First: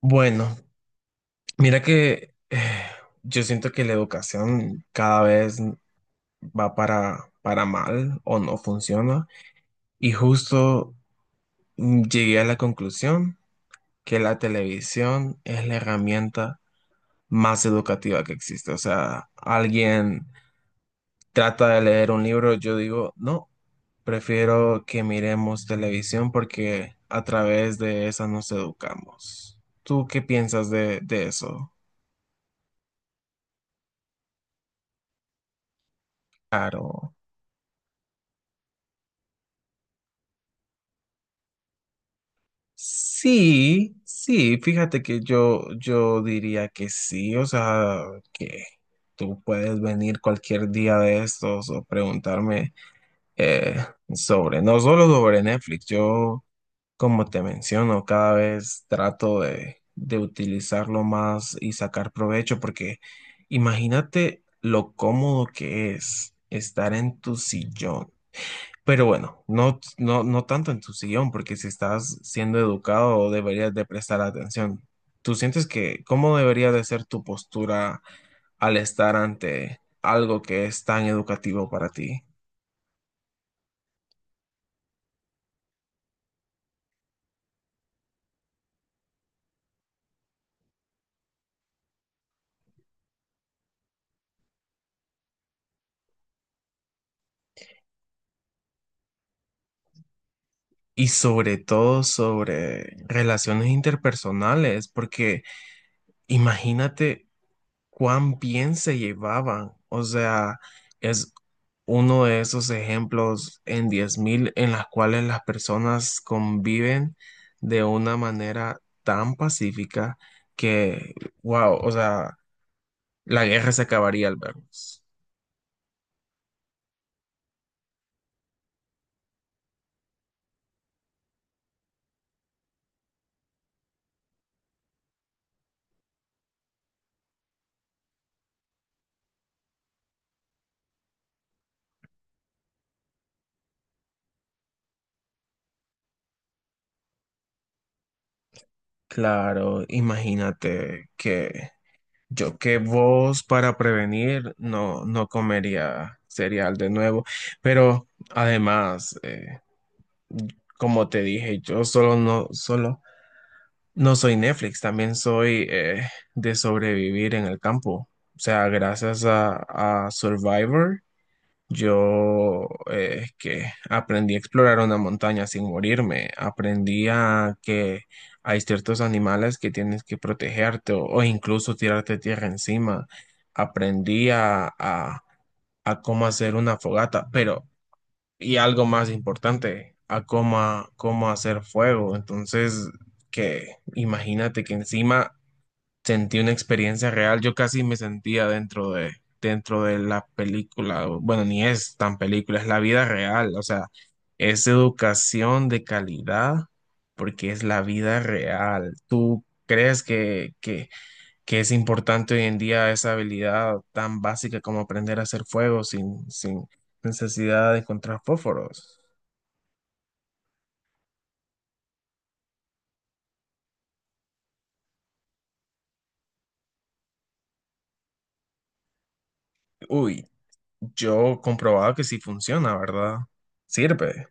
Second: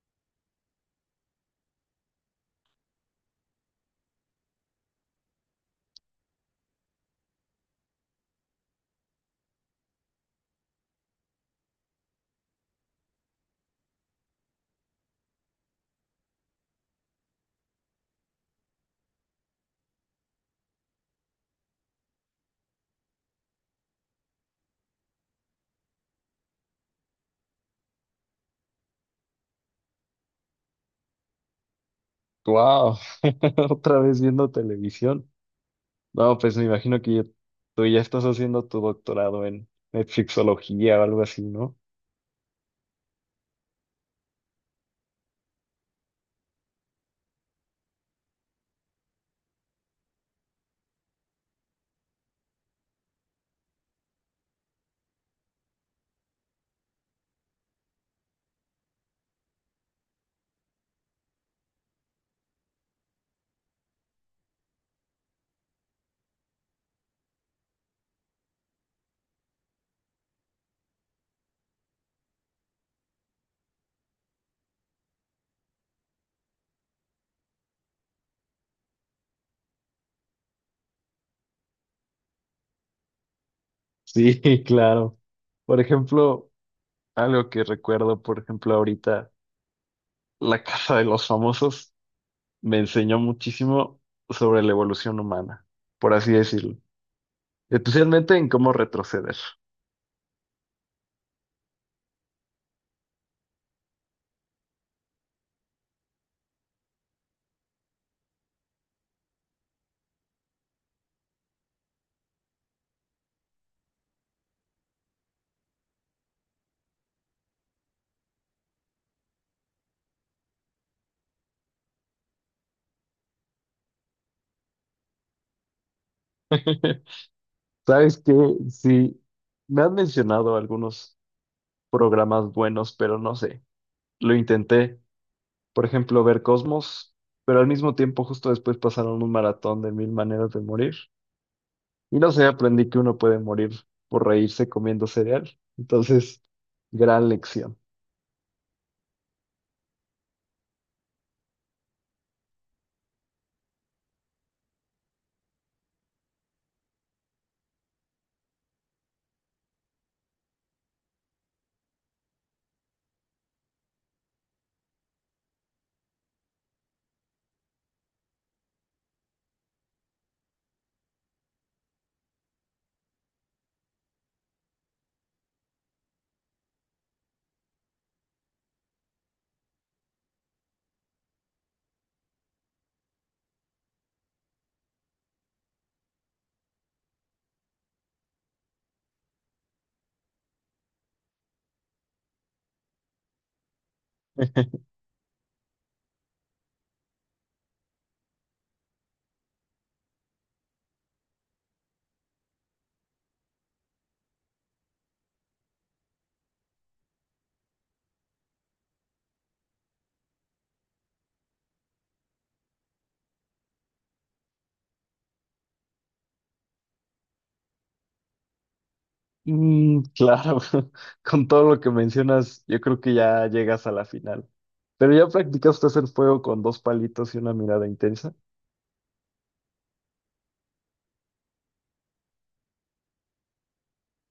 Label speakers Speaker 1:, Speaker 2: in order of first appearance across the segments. Speaker 1: Bueno, mira que yo siento que la educación cada vez va para mal o no funciona. Y justo llegué a la conclusión que la televisión es la herramienta más educativa que existe. O sea, alguien trata de leer un libro, yo digo, no, prefiero que miremos televisión porque a través de esa nos educamos. ¿Tú qué piensas de eso?
Speaker 2: Wow, otra vez viendo televisión. No, pues me imagino
Speaker 1: Claro.
Speaker 2: que tú ya estás haciendo tu doctorado en Netflixología o algo así, ¿no?
Speaker 1: Sí, sí, fíjate que yo diría que sí, o sea, que tú puedes venir cualquier día de estos o preguntarme eh, sobre, no solo sobre Netflix, yo, como te menciono, cada vez trato de utilizarlo más y sacar provecho, porque imagínate lo cómodo que es estar en tu sillón, pero bueno, no tanto en tu sillón, porque si estás siendo educado deberías de prestar atención. ¿Tú sientes que cómo debería de ser tu postura al estar ante algo que es tan educativo para ti?
Speaker 2: Sí, claro. Por ejemplo, algo que recuerdo, por ejemplo, ahorita, La Casa de los Famosos me enseñó muchísimo sobre la evolución humana, por así decirlo. Especialmente en cómo retroceder.
Speaker 1: Y sobre todo sobre relaciones interpersonales, porque imagínate cuán bien se llevaban. O sea, es uno de esos ejemplos en 10.000 en las cuales las personas conviven de una manera tan pacífica que, wow, o sea, la guerra se acabaría al vernos.
Speaker 2: ¿Sabes qué? Sí, me han mencionado algunos programas buenos, pero no sé. Lo intenté, por ejemplo, ver Cosmos, pero al mismo tiempo justo después pasaron un maratón de mil maneras de morir. Y no sé, aprendí que uno puede morir por reírse comiendo cereal. Entonces, gran lección.
Speaker 1: Claro, imagínate que yo que vos, para prevenir, no comería cereal de nuevo, pero además, como te dije, yo solo no, solo no soy Netflix, también soy de sobrevivir en el campo. O sea, gracias a Survivor, yo que aprendí a explorar una montaña sin morirme. Aprendí a que hay ciertos animales que tienes que protegerte o incluso tirarte tierra encima. Aprendí a, a, a cómo hacer una fogata, pero y algo más importante, cómo hacer fuego. Entonces, que imagínate que encima sentí una experiencia real. Yo casi me sentía dentro de la película. Bueno, ni es tan película, es la vida real. O sea, es educación de calidad porque es la vida real. ¿Tú crees que es importante hoy en día esa habilidad tan básica como aprender a hacer fuego sin necesidad de encontrar fósforos?
Speaker 2: Mm, claro, con todo lo que mencionas, yo creo que ya llegas a la final. Pero ya practicaste hacer fuego con dos palitos y una mirada intensa.
Speaker 1: Uy, yo comprobado que sí funciona, ¿verdad? Sirve,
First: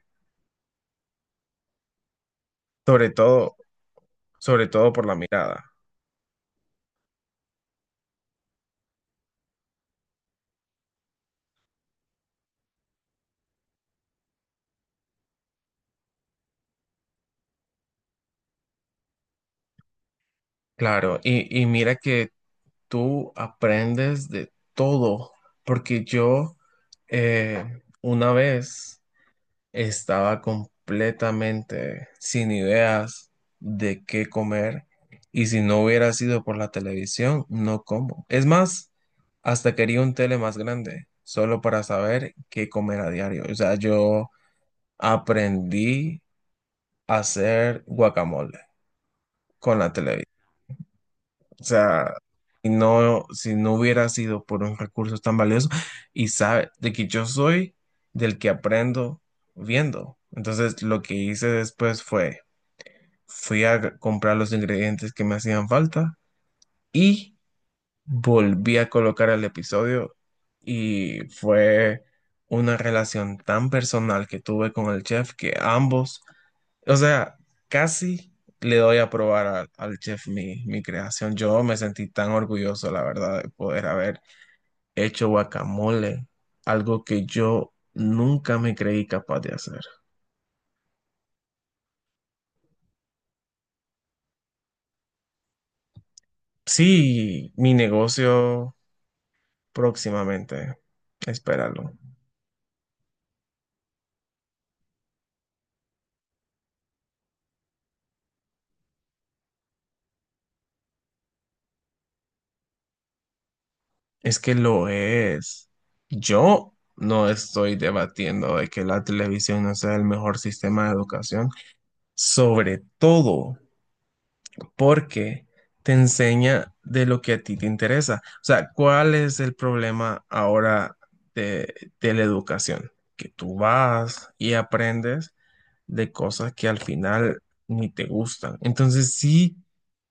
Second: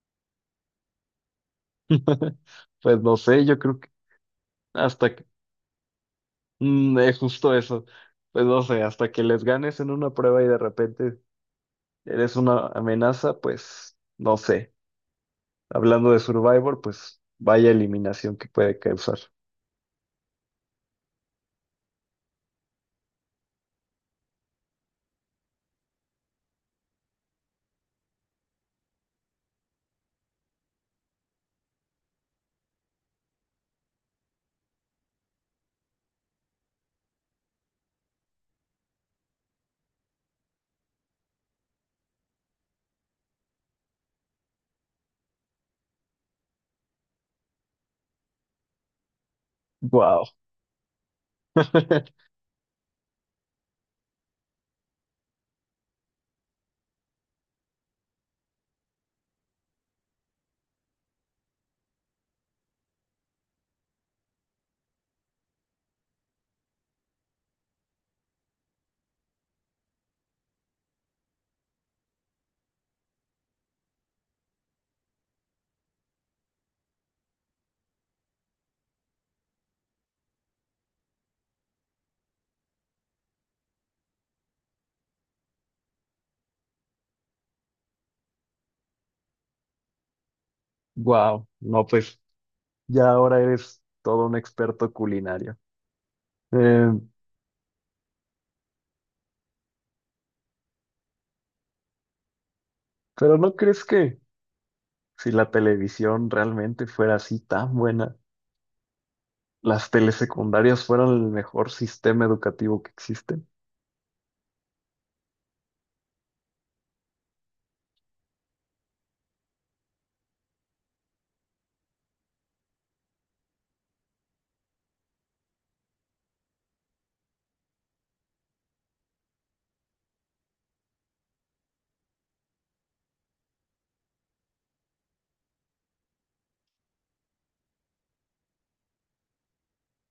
Speaker 2: Pues
Speaker 1: sobre
Speaker 2: no sé,
Speaker 1: todo,
Speaker 2: yo creo que
Speaker 1: sobre todo por la
Speaker 2: hasta que,
Speaker 1: mirada.
Speaker 2: es justo eso. Pues no sé, hasta que les ganes en una prueba y de repente eres una amenaza, pues no sé. Hablando de Survivor, pues vaya eliminación que puede causar.
Speaker 1: Claro, y mira que tú aprendes de todo, porque yo una vez estaba completamente sin ideas de qué comer, y si no hubiera sido por la televisión, no como. Es más, hasta quería un tele más grande, solo para saber qué comer a diario. O sea, yo... aprendí a hacer guacamole con la
Speaker 2: Wow.
Speaker 1: televisión. O sea, y no, si no hubiera sido por un recurso tan valioso, y sabe, de que yo soy del que aprendo viendo. Entonces, lo que hice después fue, fui a comprar los ingredientes que me hacían falta y volví a colocar el episodio, y fue una relación tan personal que tuve con el chef que ambos... O sea, casi le doy a probar al chef mi creación. Yo me sentí tan orgulloso, la verdad, de poder haber hecho guacamole, algo que yo nunca me creí capaz de hacer.
Speaker 2: Wow. No, pues ya ahora eres todo un experto culinario. Eh,
Speaker 1: Sí, mi negocio próximamente, espéralo.
Speaker 2: pero ¿no crees que si la televisión realmente fuera así tan buena, las telesecundarias fueran el mejor sistema educativo que existe?
Speaker 1: Es que lo es. Yo no estoy debatiendo de que la televisión no sea el mejor sistema de educación, sobre todo, porque te enseña de lo que a ti te interesa. O sea, ¿cuál es el problema ahora de la educación? Que tú vas y aprendes de cosas que al final ni te gustan. Entonces, si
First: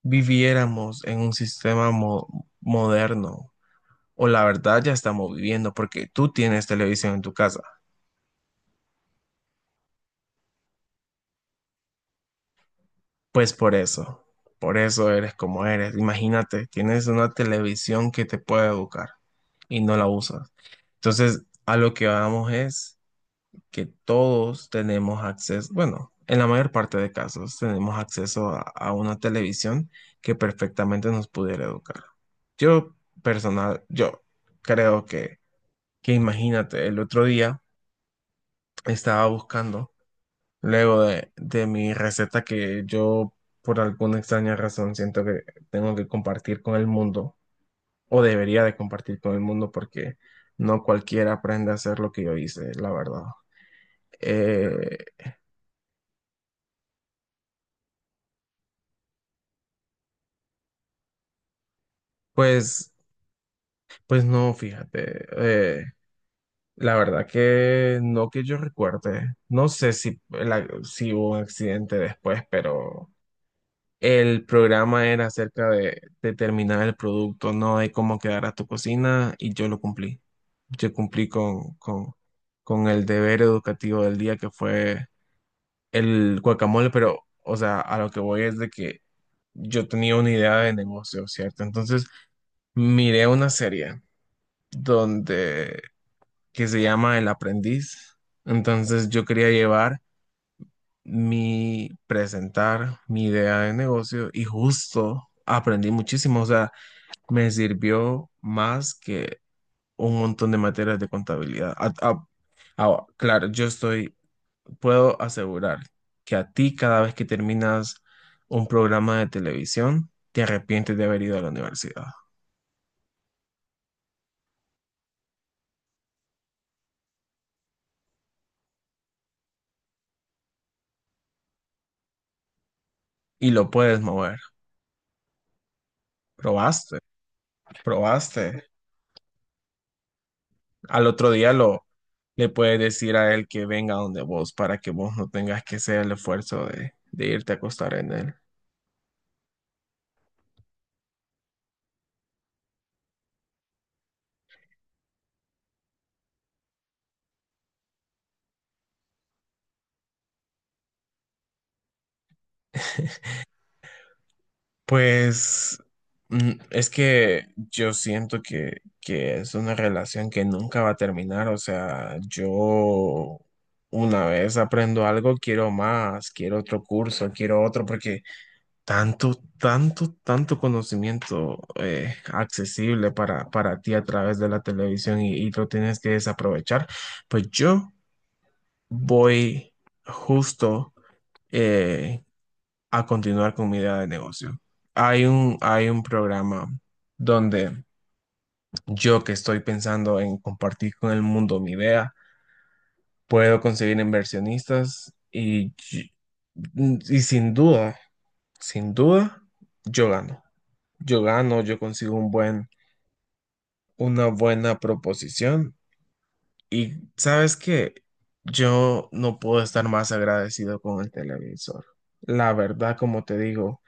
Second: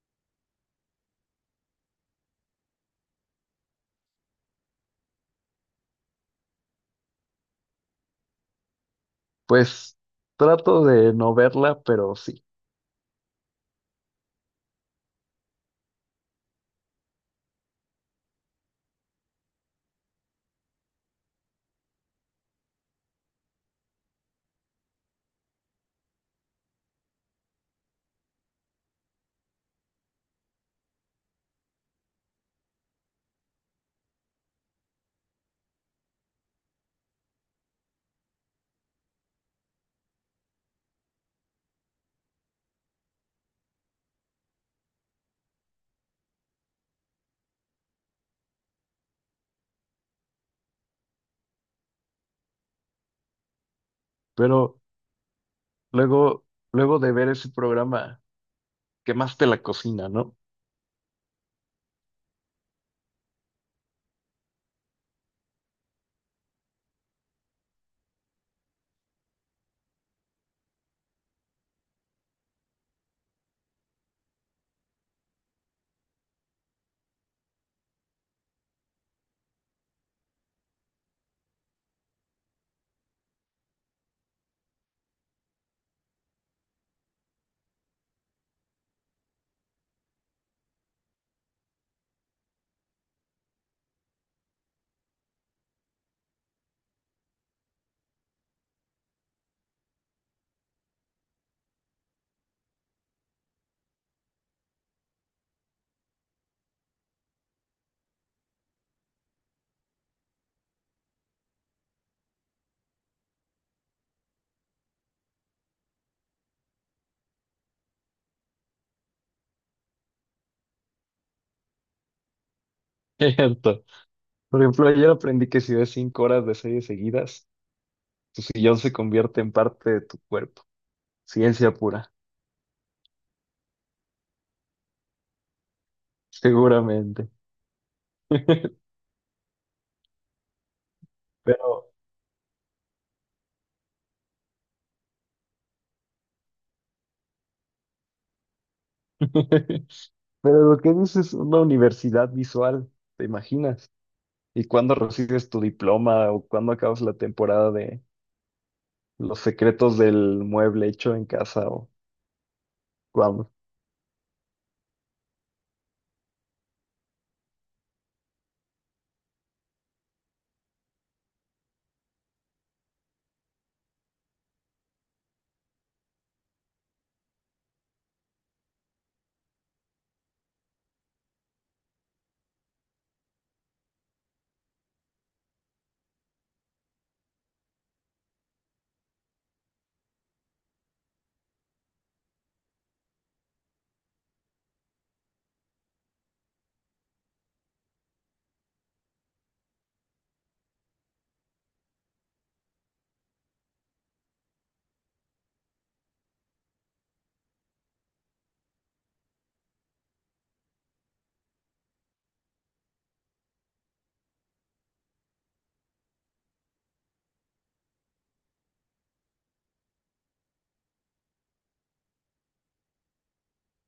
Speaker 1: viviéramos en un sistema moderno, o la verdad ya estamos viviendo, porque tú tienes televisión en tu casa.
Speaker 2: Pues trato de no verla, pero sí.
Speaker 1: Pues por eso eres como eres. Imagínate, tienes una televisión que te puede educar y no la usas. Entonces, a lo que vamos es que todos tenemos acceso, bueno, en la mayor parte de casos tenemos acceso a una televisión que perfectamente nos pudiera educar. Yo personal, yo creo que imagínate, el otro día estaba buscando... Luego de mi receta, que yo por alguna extraña razón siento que tengo que compartir con el mundo, o debería de compartir con el mundo porque no cualquiera aprende a hacer lo que yo hice, la verdad.
Speaker 2: Pero
Speaker 1: Eh,
Speaker 2: luego, luego de ver ese programa, quemaste la cocina, ¿no?
Speaker 1: pues, pues no, fíjate, eh, la verdad que no que yo recuerde, no sé si, si hubo un accidente después, pero el programa era acerca de terminar el producto, no de cómo quedara tu cocina, y yo lo cumplí. Yo cumplí con el deber educativo del día, que fue el guacamole, pero, o sea, a lo que voy es de que yo tenía una idea de negocio, ¿cierto? Entonces miré una serie donde, que se llama El Aprendiz. Entonces yo quería llevar mi idea de negocio, y justo aprendí muchísimo, o sea, me sirvió más que un montón de materias de contabilidad. Claro, yo estoy, puedo asegurar que a ti cada vez que terminas un programa de televisión, te arrepientes de haber ido a la universidad,
Speaker 2: Cierto. Por ejemplo, ayer aprendí que si ves 5 horas de series seguidas, tu sillón se convierte en parte de tu cuerpo. Ciencia pura,
Speaker 1: y lo puedes mover. Probaste,
Speaker 2: seguramente.
Speaker 1: probaste. Al otro día lo...
Speaker 2: Pero,
Speaker 1: le puedes decir a él que venga donde vos para que vos no tengas que hacer el esfuerzo de irte a acostar en él.
Speaker 2: pero lo que dices es una universidad visual, ¿te imaginas? ¿Y cuándo recibes tu diploma o cuándo acabas la temporada de Los secretos del mueble hecho en casa o cuándo?
Speaker 1: Pues es que yo siento que es una relación que nunca va a terminar. O sea, yo una vez aprendo algo, quiero más, quiero otro curso, quiero otro, porque tanto, tanto, tanto conocimiento accesible para ti a través de la televisión, y lo tienes que desaprovechar. Pues yo voy justo eh, a continuar con mi idea de negocio. Hay un programa donde yo, que estoy pensando en compartir con el mundo mi idea, puedo conseguir inversionistas y sin duda, sin duda, yo gano. Yo gano, yo consigo un buen, una buena proposición. Y sabes que yo no puedo estar más agradecido con el televisor. La verdad, como te digo,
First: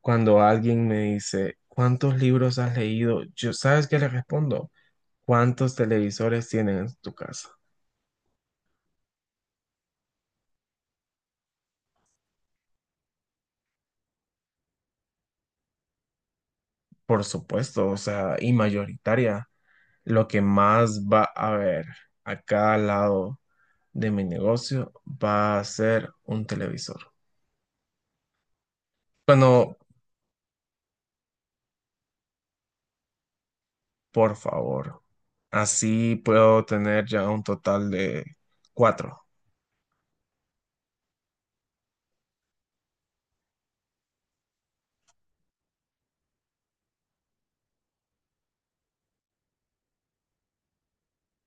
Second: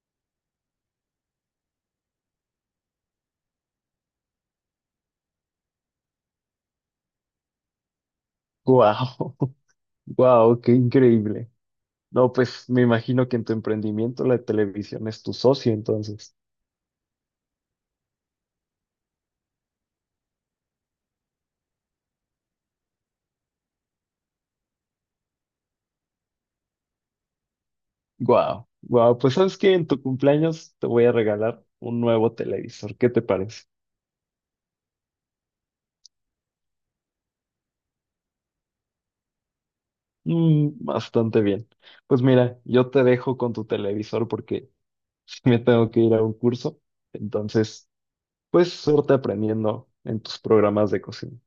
Speaker 1: cuando alguien me dice, ¿cuántos libros has leído? Yo, ¿sabes qué le respondo? ¿Cuántos televisores tienen en tu casa?
Speaker 2: ¡Guau! ¡Guau! ¡Qué increíble! No, pues me imagino que en tu emprendimiento la televisión es tu socio, entonces.
Speaker 1: Por supuesto, o sea, y mayoritaria, lo que más va a haber a cada lado de mi negocio va a ser un televisor.
Speaker 2: Wow, wow, pues sabes que
Speaker 1: Cuando,
Speaker 2: en tu cumpleaños te voy a regalar un nuevo televisor. ¿Qué te parece?
Speaker 1: por favor. Así puedo tener ya un total de cuatro.
Speaker 2: Mm, bastante bien. Pues mira, yo te dejo con tu televisor porque me tengo que ir a un curso. Entonces, pues suerte aprendiendo en tus programas de cocina.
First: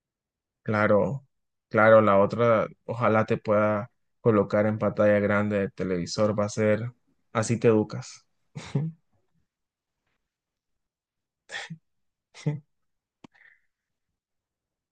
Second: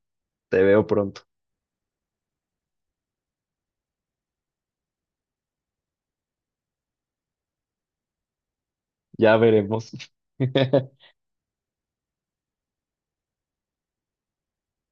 Speaker 2: Te veo pronto.
Speaker 1: Claro, claro, la otra, ojalá te pueda colocar en pantalla grande del televisor, va a ser, así te educas.
Speaker 2: Ya veremos.